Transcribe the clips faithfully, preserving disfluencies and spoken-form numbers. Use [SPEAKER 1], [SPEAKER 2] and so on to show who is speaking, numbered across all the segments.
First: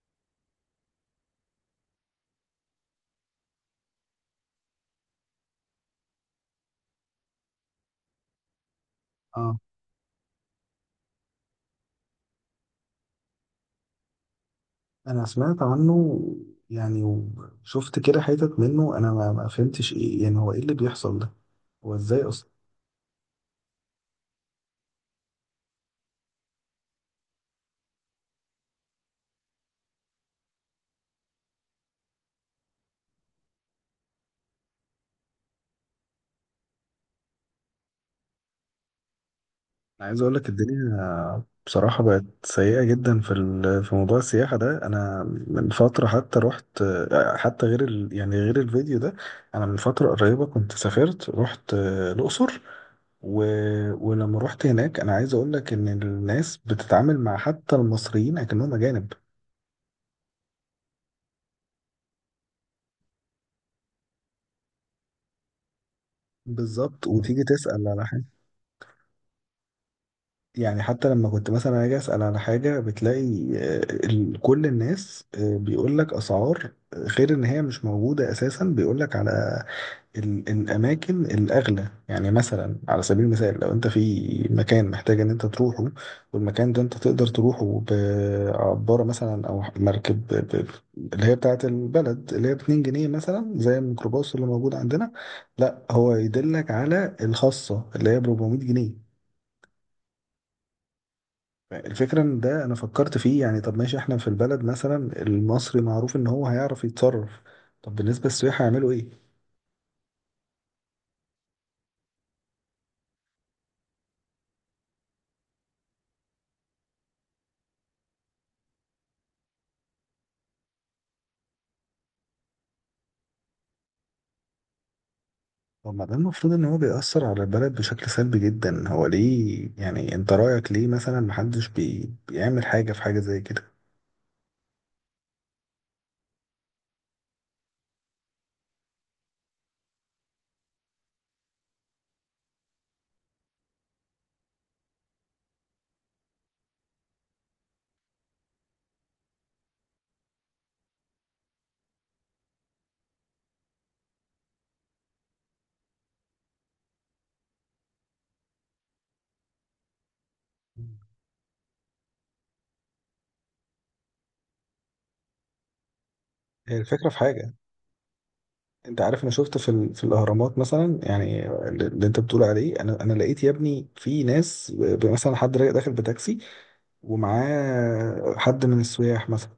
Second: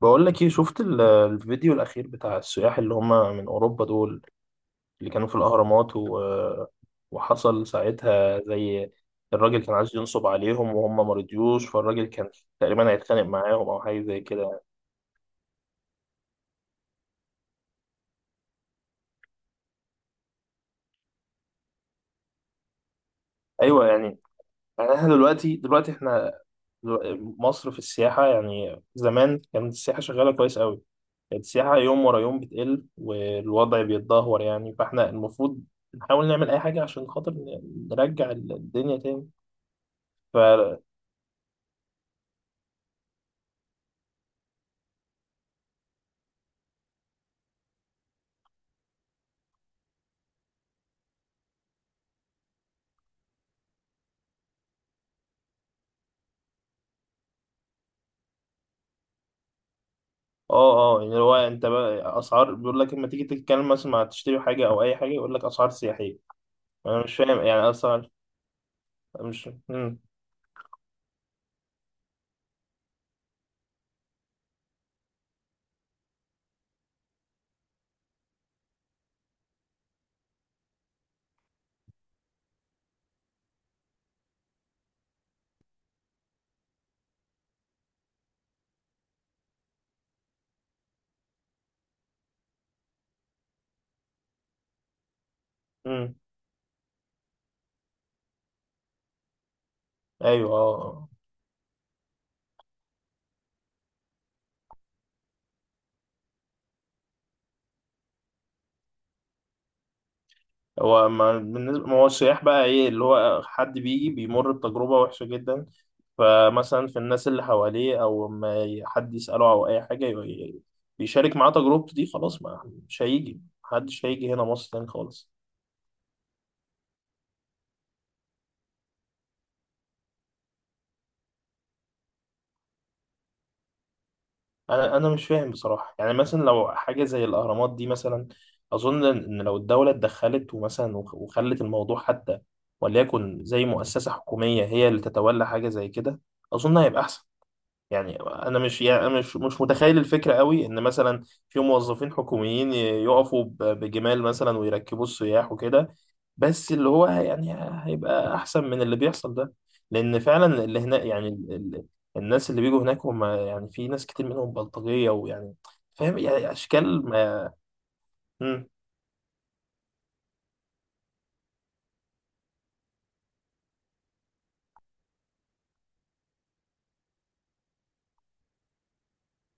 [SPEAKER 1] بقول لك ايه، شفت ال- الفيديو الاخير بتاع السياح اللي هم من اوروبا دول، اللي كانوا في الاهرامات و... وحصل ساعتها، زي
[SPEAKER 2] اه،
[SPEAKER 1] الراجل كان عايز ينصب عليهم وهم ما رضيوش، فالراجل كان تقريبا هيتخانق معاهم او حاجه زي كده.
[SPEAKER 2] انا سمعت عنه. يعني وشفت كده حتت منه، انا ما ما فهمتش ايه، يعني هو ايه اللي بيحصل ده؟ هو ازاي اصلا؟
[SPEAKER 1] ايوه يعني يعني احنا دلوقتي دلوقتي احنا دلو- مصر في السياحه، يعني زمان كانت السياحه شغاله كويس قوي، كانت السياحه يوم ورا يوم بتقل والوضع بيتدهور، يعني فاحنا المفروض نحاول نعمل اي حاجه عشان خاطر ن- نرجع الدنيا
[SPEAKER 2] انا عايز اقول لك،
[SPEAKER 1] تاني.
[SPEAKER 2] الدنيا بصراحة بقت سيئة جدا في ال- في موضوع السياحة ده، انا من فترة حتى رحت، حتى غير ال يعني غير الفيديو ده. انا من فترة قريبة كنت سافرت، رحت الاقصر و... ولما رحت هناك، انا عايز اقول لك ان الناس بتتعامل مع حتى المصريين اكنهم اجانب.
[SPEAKER 1] اه اه، يعني هو انت بقى اسعار، بيقول لك لما تيجي تتكلم مثلا، مع تشتري حاجه او اي حاجه يقول لك اسعار سياحيه. انا
[SPEAKER 2] بالظبط،
[SPEAKER 1] مش فاهم
[SPEAKER 2] وتيجي
[SPEAKER 1] يعني
[SPEAKER 2] تسأل على
[SPEAKER 1] اسعار.
[SPEAKER 2] حاجة.
[SPEAKER 1] مش امم
[SPEAKER 2] يعني حتى لما كنت مثلا اجي اسال على حاجه بتلاقي آه، ال- كل الناس، آه، بيقول لك اسعار، آه، غير ان هي مش موجوده اساسا، بيقول لك على ال- الاماكن الاغلى. يعني مثلا على سبيل المثال، لو انت في مكان محتاج ان انت تروحه، والمكان ده انت تقدر تروحه بعباره مثلا، او مركب ب- ب- اللي هي بتاعه البلد، اللي هي ب اتنين جنيه مثلا زي الميكروباص اللي موجود عندنا، لا هو
[SPEAKER 1] امم
[SPEAKER 2] يدلك على الخاصه اللي هي ب اربع مية جنيه.
[SPEAKER 1] ايوه اه آه.
[SPEAKER 2] الفكرة ان ده انا فكرت فيه، يعني طب ماشي، احنا في البلد مثلا المصري معروف ان هو هيعرف يتصرف، طب بالنسبة للسياح هيعملوا ايه؟
[SPEAKER 1] هو ما بالنسبه، ما هو السياح بقى ايه اللي هو، حد بيجي بيمر بتجربه وحشه جدا، فمثلا في الناس اللي حواليه، او ما ي- حد يساله او اي حاجه ي- ي- بيشارك معاه تجربته دي، خلاص ما مش هيجي، محدش هيجي هنا مصر تاني خالص.
[SPEAKER 2] طب ما ده المفروض ان هو بيأثر على البلد بشكل سلبي جدا، هو ليه يعني، انت رأيك ليه مثلا محدش بي... بيعمل حاجة في حاجة زي كده؟
[SPEAKER 1] انا انا مش فاهم بصراحه، يعني مثلا لو حاجه زي الاهرامات دي مثلا، اظن ان لو الدوله اتدخلت ومثلا وخ- وخلت الموضوع، حتى وليكن زي مؤسسه حكوميه هي اللي تتولى حاجه زي كده، اظن هيبقى احسن. يعني انا مش يعني أنا مش مش متخيل الفكره قوي، ان مثلا في موظفين حكوميين ي- يقفوا ب- بجمال مثلا، ويركبوا السياح وكده، بس اللي هو يعني هيبقى احسن من اللي بيحصل ده، لان فعلا اللي هنا يعني ال- ال- الناس اللي بيجوا هناك، هم يعني في ناس كتير منهم بلطجية، ويعني فاهم يعني
[SPEAKER 2] هي
[SPEAKER 1] اشكال
[SPEAKER 2] الفكرة في
[SPEAKER 1] ما.
[SPEAKER 2] حاجة،
[SPEAKER 1] مم.
[SPEAKER 2] انت عارف، انا شفت في, ال... في الاهرامات مثلا، يعني اللي انت بتقول عليه، انا انا لقيت يا ابني في ناس، ب- مثلا حد رايح داخل بتاكسي ومعاه حد من السياح مثلا،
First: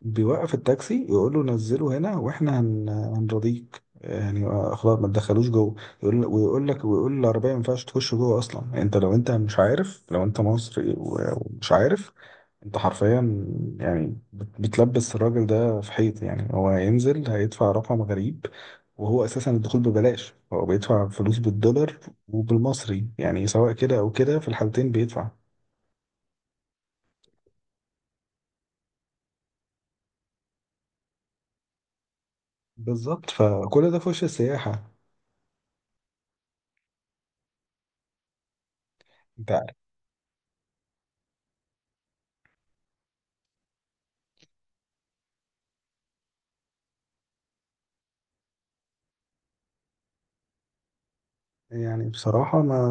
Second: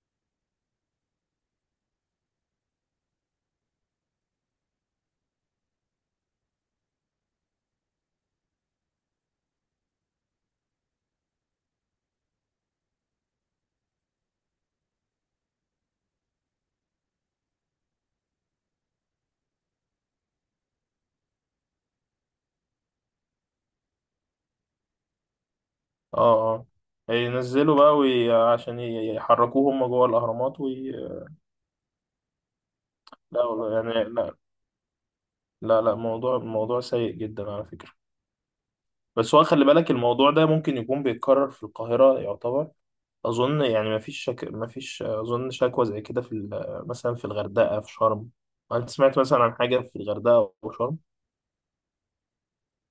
[SPEAKER 2] بيوقف التاكسي يقول له نزله هنا، واحنا هن... هنرضيك، يعني آه، خلاص ما تدخلوش جوه. يقول، ويقول لك، ويقول العربيه ما ينفعش تخش جوه اصلا، انت لو انت مش عارف، لو انت مصري و- ومش عارف، انت حرفيا يعني بت- بتلبس الراجل ده في حيط، يعني هو هينزل هيدفع رقم غريب، وهو اساسا الدخول ببلاش، هو بيدفع فلوس بالدولار، وبالمصري، يعني سواء كده او كده في الحالتين بيدفع.
[SPEAKER 1] اه اه، ينزلوا بقى وي... عشان ي- يحركوه هم جوه الاهرامات وي...
[SPEAKER 2] بالظبط،
[SPEAKER 1] لا والله
[SPEAKER 2] فكل ده
[SPEAKER 1] يعني،
[SPEAKER 2] في وش
[SPEAKER 1] لا
[SPEAKER 2] السياحة.
[SPEAKER 1] لا لا، موضوع موضوع سيء جدا على فكرة. بس هو خلي
[SPEAKER 2] انت
[SPEAKER 1] بالك، الموضوع ده ممكن يكون بيتكرر في القاهرة يعتبر، اظن يعني ما فيش شك... ما فيش اظن شكوى زي كده في ال- مثلا في الغردقه، في شرم. انت سمعت مثلا عن حاجه في الغردقه او شرم؟
[SPEAKER 2] يعني بصراحة ما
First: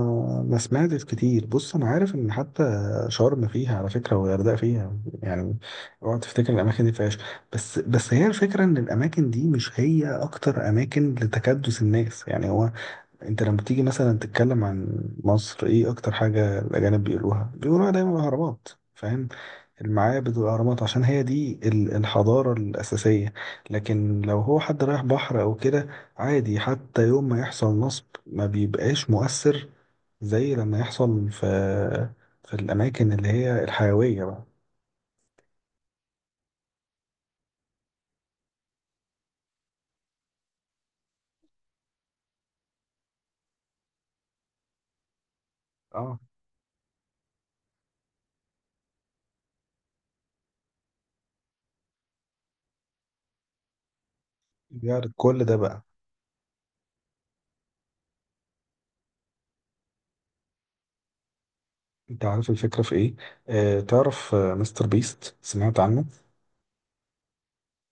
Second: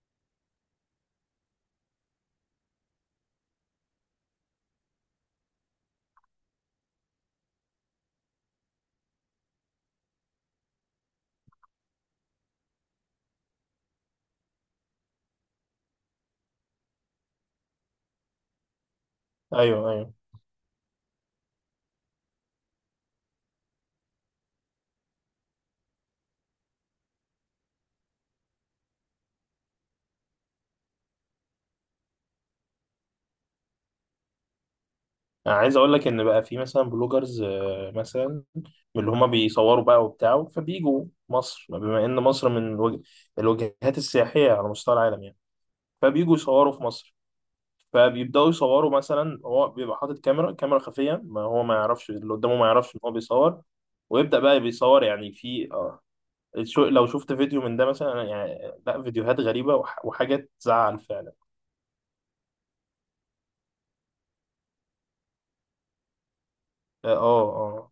[SPEAKER 2] ما سمعتش كتير. بص، أنا عارف إن حتى شرم فيها على فكرة والغردقة فيها. يعني اوعى تفتكر الأماكن دي فيهاش، بس بس هي الفكرة إن الأماكن دي مش هي أكتر أماكن لتكدس الناس، يعني هو انت لما تيجي مثلا تتكلم عن مصر، ايه اكتر حاجة الاجانب بيقولوها؟ بيقولوها دايما الاهرامات، فاهم؟
[SPEAKER 1] ايوه ايوه.
[SPEAKER 2] المعابد والاهرامات، عشان هي دي ال- الحضارة الاساسية. لكن لو هو حد رايح بحر او كده، عادي، حتى يوم ما يحصل نصب ما بيبقاش مؤثر زي لما يحصل في في الاماكن اللي هي الحيوية بقى.
[SPEAKER 1] انا عايز اقول لك ان بقى في مثلا بلوجرز، آه، مثلا من اللي هما بيصوروا بقى وبتاع، فبيجوا مصر بما ان مصر من الوج... الوجهات السياحيه على مستوى العالم يعني.
[SPEAKER 2] اه،
[SPEAKER 1] فبيجوا يصوروا في مصر، فبيبداوا يصوروا مثلا، هو بيبقى حاطط كاميرا كاميرا خفيه، ما هو ما يعرفش اللي قدامه، ما يعرفش ان هو بيصور، ويبدأ بقى بيصور
[SPEAKER 2] بيعرض
[SPEAKER 1] يعني
[SPEAKER 2] كل ده
[SPEAKER 1] في
[SPEAKER 2] بقى.
[SPEAKER 1] آه، شو لو شفت فيديو من ده مثلا، أنا يعني لا، فيديوهات غريبة وح وحاجات تزعل فعلا.
[SPEAKER 2] انت عارف الفكرة في ايه؟ آه تعرف آه، مستر بيست، سمعت عنه؟
[SPEAKER 1] اه اه.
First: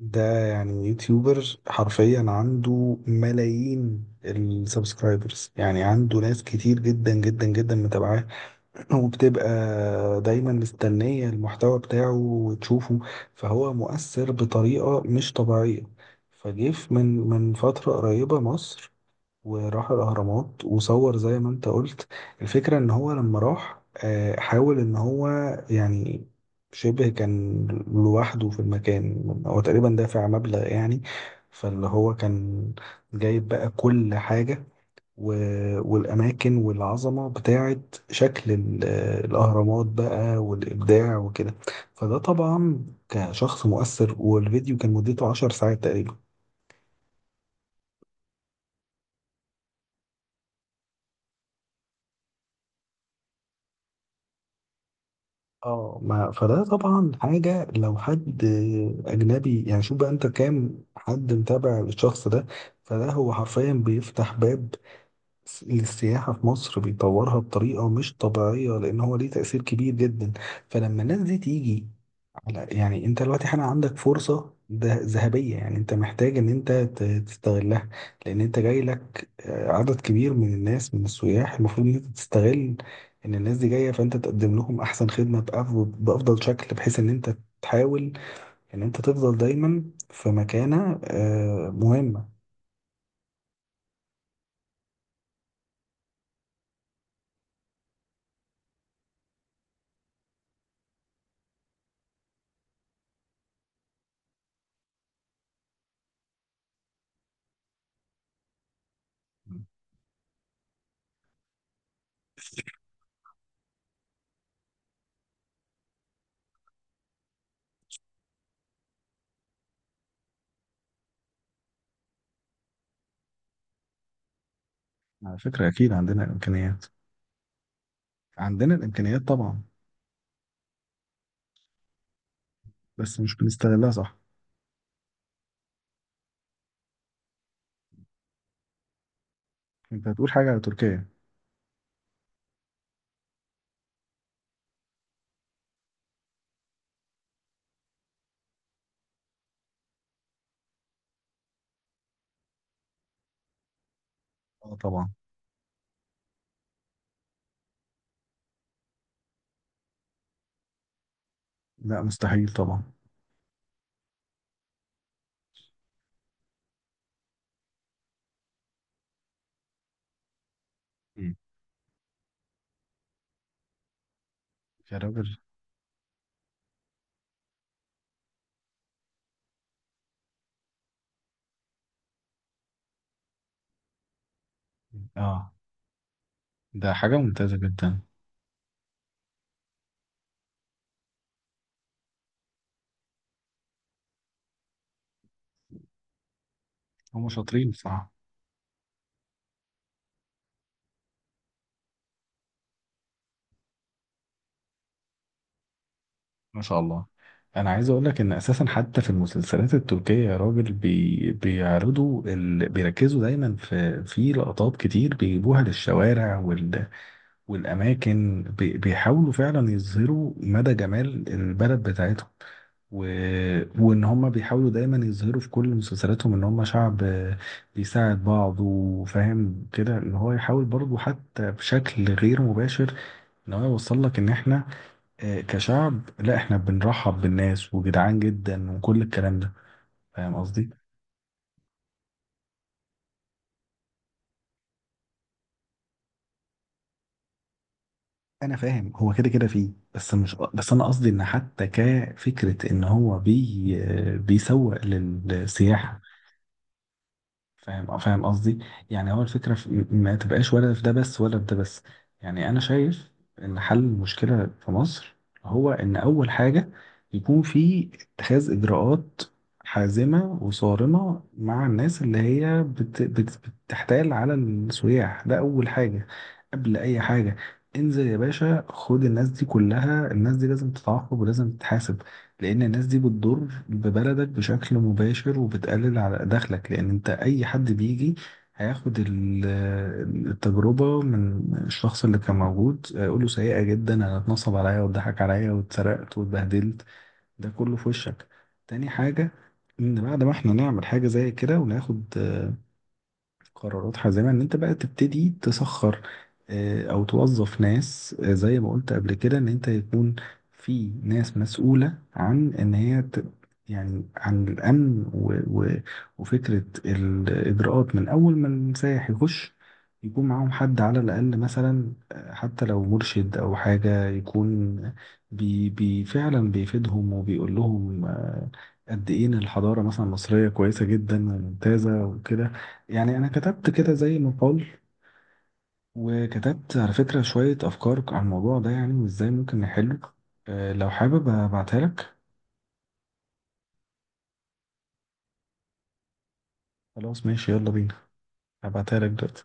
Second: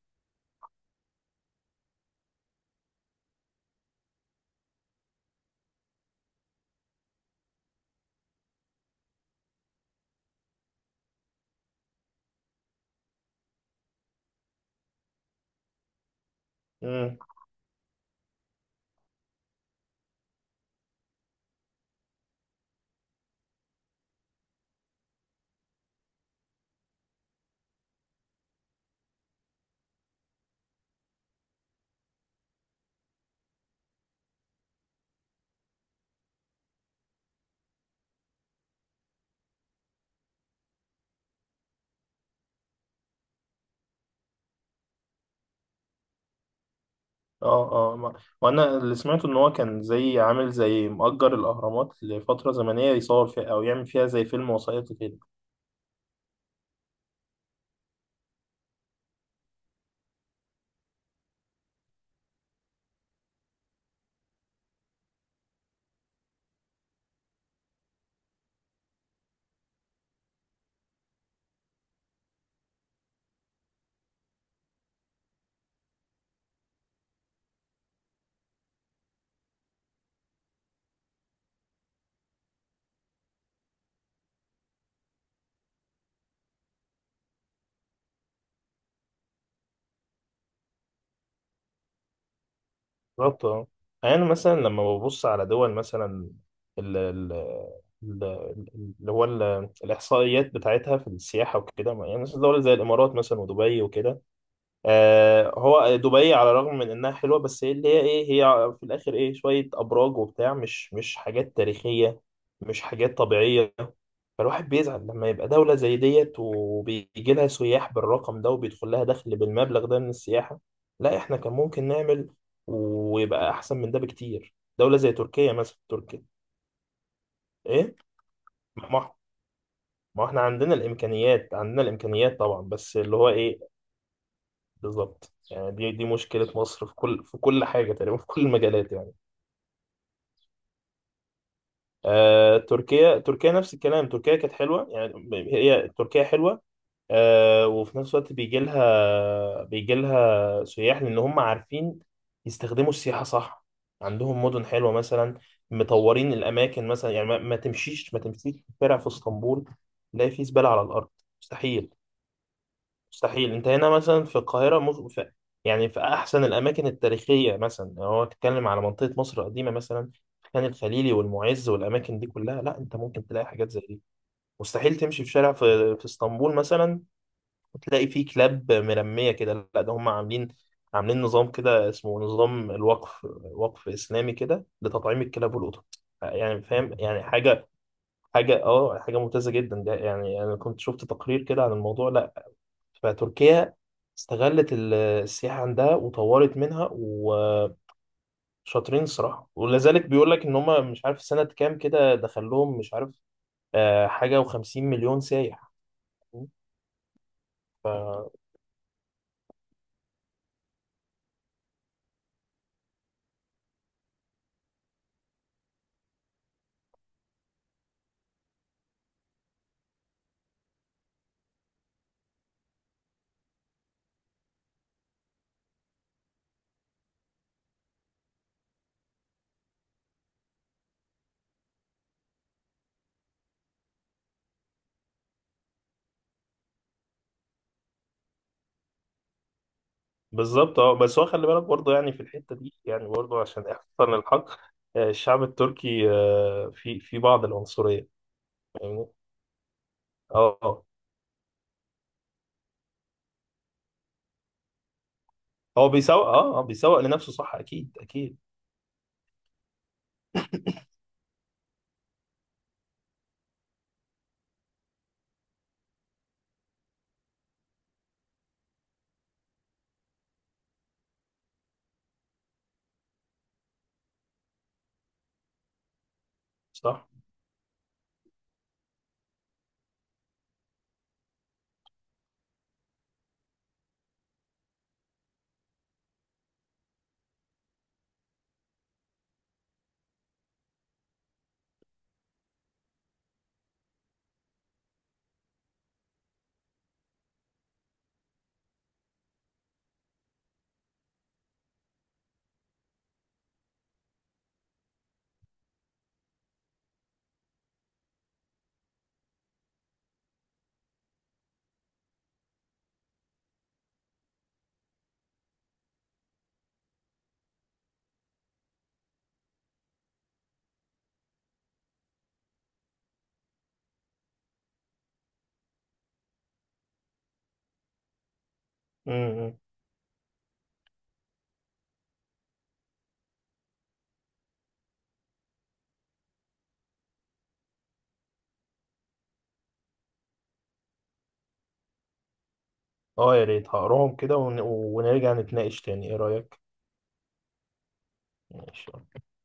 [SPEAKER 2] ده يعني يوتيوبر، حرفيا عنده ملايين السبسكرايبرز، يعني عنده ناس كتير جدا جدا جدا متابعاه، وبتبقى دايما مستنية المحتوى بتاعه وتشوفه. فهو مؤثر بطريقة مش طبيعية. فجيف
[SPEAKER 1] امم
[SPEAKER 2] من من فترة قريبة مصر وراح الأهرامات وصور زي ما انت قلت. الفكرة ان هو لما راح آه، حاول ان هو، يعني، شبه كان لوحده في المكان، هو تقريبا دافع مبلغ يعني، فاللي هو كان جايب بقى كل حاجة و- والأماكن والعظمة بتاعة شكل ال- الأهرامات بقى والإبداع وكده، فده طبعا كشخص مؤثر، والفيديو كان مدته عشر ساعات تقريبا.
[SPEAKER 1] اه اه، ما- وانا اللي سمعته ان هو كان زي عامل زي مؤجر الاهرامات لفترة زمنية يصور فيها، او يعمل فيها زي فيلم وثائقي كده.
[SPEAKER 2] اه، ما فده طبعا حاجة لو حد أجنبي، يعني شوف بقى أنت كام حد متابع الشخص ده. فده هو حرفيا بيفتح باب س- للسياحة في مصر، بيطورها بطريقة مش طبيعية لأن هو ليه تأثير كبير جدا. فلما الناس دي تيجي، لا يعني انت دلوقتي حالا عندك فرصة ده ذهبية، يعني انت محتاج ان انت ت- تستغلها، لان انت جاي لك آه، عدد كبير من الناس، من السياح، المفروض ان انت تستغل ان الناس دي جاية، فانت تقدم لهم احسن خدمة بأف- بافضل شكل، بحيث ان انت تحاول ان انت تفضل دايما في مكانة آه، مهمة.
[SPEAKER 1] بالظبط اه، يعني مثلا لما ببص على دول مثلا، ال ال ال- اللي هو ال- الإحصائيات بتاعتها في السياحة وكده، يعني مثلا دول زي الإمارات مثلا ودبي وكده. آه، هو دبي على الرغم من انها حلوه، بس هي اللي هي ايه، هي في الاخر ايه، شويه ابراج وبتاع، مش مش حاجات تاريخيه، مش حاجات طبيعيه. فالواحد بيزعل لما يبقى دوله زي ديت وبيجي لها سياح بالرقم ده، وبيدخل لها دخل بالمبلغ ده من السياحه، لا احنا كان ممكن نعمل ويبقى احسن من ده بكتير، دوله زي
[SPEAKER 2] على
[SPEAKER 1] تركيا
[SPEAKER 2] فكرة
[SPEAKER 1] مثلا،
[SPEAKER 2] أكيد
[SPEAKER 1] تركيا.
[SPEAKER 2] عندنا الإمكانيات،
[SPEAKER 1] ايه،
[SPEAKER 2] عندنا
[SPEAKER 1] ما
[SPEAKER 2] الإمكانيات طبعا،
[SPEAKER 1] ما احنا عندنا الامكانيات، عندنا الامكانيات طبعا، بس اللي
[SPEAKER 2] بس
[SPEAKER 1] هو
[SPEAKER 2] مش
[SPEAKER 1] ايه.
[SPEAKER 2] بنستغلها صح.
[SPEAKER 1] بالظبط، يعني دي دي مشكلة مصر في كل، في كل حاجة تقريبا، في كل المجالات يعني.
[SPEAKER 2] أنت هتقول حاجة على تركيا؟
[SPEAKER 1] آه تركيا، تركيا نفس الكلام، تركيا كانت حلوة يعني، ب- هي تركيا حلوة. آه، وفي نفس الوقت بيجي لها بيجي لها سياح، لأن هم عارفين يستخدموا السياحة صح، عندهم مدن
[SPEAKER 2] اه،
[SPEAKER 1] حلوة
[SPEAKER 2] طبعا.
[SPEAKER 1] مثلا، مطورين الأماكن مثلا، يعني ما, ما تمشيش ما تمشيش في شارع في اسطنبول تلاقي فيه زبالة على الأرض، مستحيل.
[SPEAKER 2] لا، مستحيل طبعا.
[SPEAKER 1] مستحيل، انت هنا مثلا في القاهرة، مز... في... يعني في أحسن الأماكن التاريخية مثلا، لو هو تتكلم على منطقة مصر القديمة مثلا، خان الخليلي
[SPEAKER 2] مم.
[SPEAKER 1] والمعز والأماكن دي كلها، لا انت ممكن تلاقي حاجات زي دي. مستحيل
[SPEAKER 2] يا
[SPEAKER 1] تمشي في
[SPEAKER 2] راجل.
[SPEAKER 1] شارع في, في اسطنبول مثلا، وتلاقي فيه كلاب مرمية كده، لا ده هم عاملين عاملين نظام كده اسمه نظام الوقف، وقف إسلامي كده لتطعيم
[SPEAKER 2] اه،
[SPEAKER 1] الكلاب والقطط، يعني
[SPEAKER 2] ده
[SPEAKER 1] فاهم
[SPEAKER 2] حاجة
[SPEAKER 1] يعني
[SPEAKER 2] ممتازة
[SPEAKER 1] حاجة
[SPEAKER 2] جدا.
[SPEAKER 1] حاجة اه، حاجة ممتازة جدا، ده يعني أنا كنت شفت تقرير كده عن الموضوع. لا، فتركيا استغلت ال- السياحة عندها وطورت منها
[SPEAKER 2] هم شاطرين
[SPEAKER 1] وشاطرين.
[SPEAKER 2] بصراحة.
[SPEAKER 1] الصراحة ولا ذلك، بيقول لك ان هم مش عارف سنة كام كده دخلهم، مش عارف آه، حاجة وخمسين مليون سايح.
[SPEAKER 2] ما شاء الله. انا عايز اقول لك
[SPEAKER 1] ف-
[SPEAKER 2] ان اساسا حتى في المسلسلات التركية يا راجل، بي... بيعرضوا ال... بيركزوا دايما في في لقطات كتير بيجيبوها للشوارع وال... والاماكن، بي... بيحاولوا فعلا يظهروا مدى جمال البلد بتاعتهم و... وان هم بيحاولوا دايما يظهروا في كل مسلسلاتهم ان هم شعب بيساعد بعض، وفاهم كده ان هو يحاول برضه حتى بشكل غير مباشر. انا عايز اوصل لك ان احنا آه، كشعب، لا احنا بنرحب بالناس وجدعان جدا وكل الكلام ده، فاهم قصدي؟
[SPEAKER 1] بالظبط اه، بس هو خلي بالك برضه، يعني في الحتة دي يعني برضه، عشان احسن الحق آه، الشعب التركي آه، في في بعض العنصرية.
[SPEAKER 2] انا فاهم
[SPEAKER 1] فاهمني
[SPEAKER 2] هو كده كده فيه، بس مش
[SPEAKER 1] اه
[SPEAKER 2] بس انا
[SPEAKER 1] آه.
[SPEAKER 2] قصدي ان حتى كفكره ان هو بي آه، بيسوق
[SPEAKER 1] هو
[SPEAKER 2] للسياحه،
[SPEAKER 1] بيسوق اه آه، بيسوق لنفسه صح،
[SPEAKER 2] فاهم؟
[SPEAKER 1] اكيد
[SPEAKER 2] آه، فاهم
[SPEAKER 1] اكيد.
[SPEAKER 2] قصدي؟ يعني هو الفكرة في ما تبقاش ولا في ده بس ولا في ده بس، يعني أنا شايف إن حل المشكلة في مصر هو إن أول حاجة يكون في اتخاذ إجراءات حازمة وصارمة مع الناس اللي هي بت بت بتحتال على السياح، ده أول حاجة قبل أي
[SPEAKER 1] صح.
[SPEAKER 2] حاجة. انزل يا باشا، خد الناس دي كلها، الناس دي لازم تتعاقب ولازم تتحاسب، لان الناس دي بتضر ببلدك بشكل مباشر وبتقلل على دخلك، لان انت اي حد بيجي هياخد ال- التجربة من الشخص اللي كان موجود، يقول له سيئة جدا، انا اتنصب عليا واتضحك عليا واتسرقت واتبهدلت، ده كله في وشك. تاني حاجة، ان بعد ما احنا نعمل حاجة زي كده وناخد قرارات حازمة، ان انت بقى تبتدي تسخر آه، او توظف ناس، آه، زي ما قلت قبل كده، ان انت يكون في ناس مسؤولة عن ان هي ت... يعني عن الامن و... و... وفكرة الاجراءات، من اول ما السائح يخش يكون معاهم حد على الاقل، مثلا آه، حتى لو مرشد او حاجة يكون بي... بي... فعلا بيفيدهم وبيقول لهم آه، قد ايه ان
[SPEAKER 1] امم
[SPEAKER 2] الحضارة مثلا المصرية كويسة جدا وممتازة وكده. يعني انا كتبت كده زي مقال، وكتبت على فكرة شوية افكار عن الموضوع ده، يعني وازاي ممكن نحله. أه لو حابب ابعتها لك.
[SPEAKER 1] اه يا ريت، هقراهم كده ون- ونرجع نتناقش تاني، ايه رأيك؟
[SPEAKER 2] خلاص ماشي، يلا بينا. هبعتها
[SPEAKER 1] ماشي.
[SPEAKER 2] لك دلوقتي.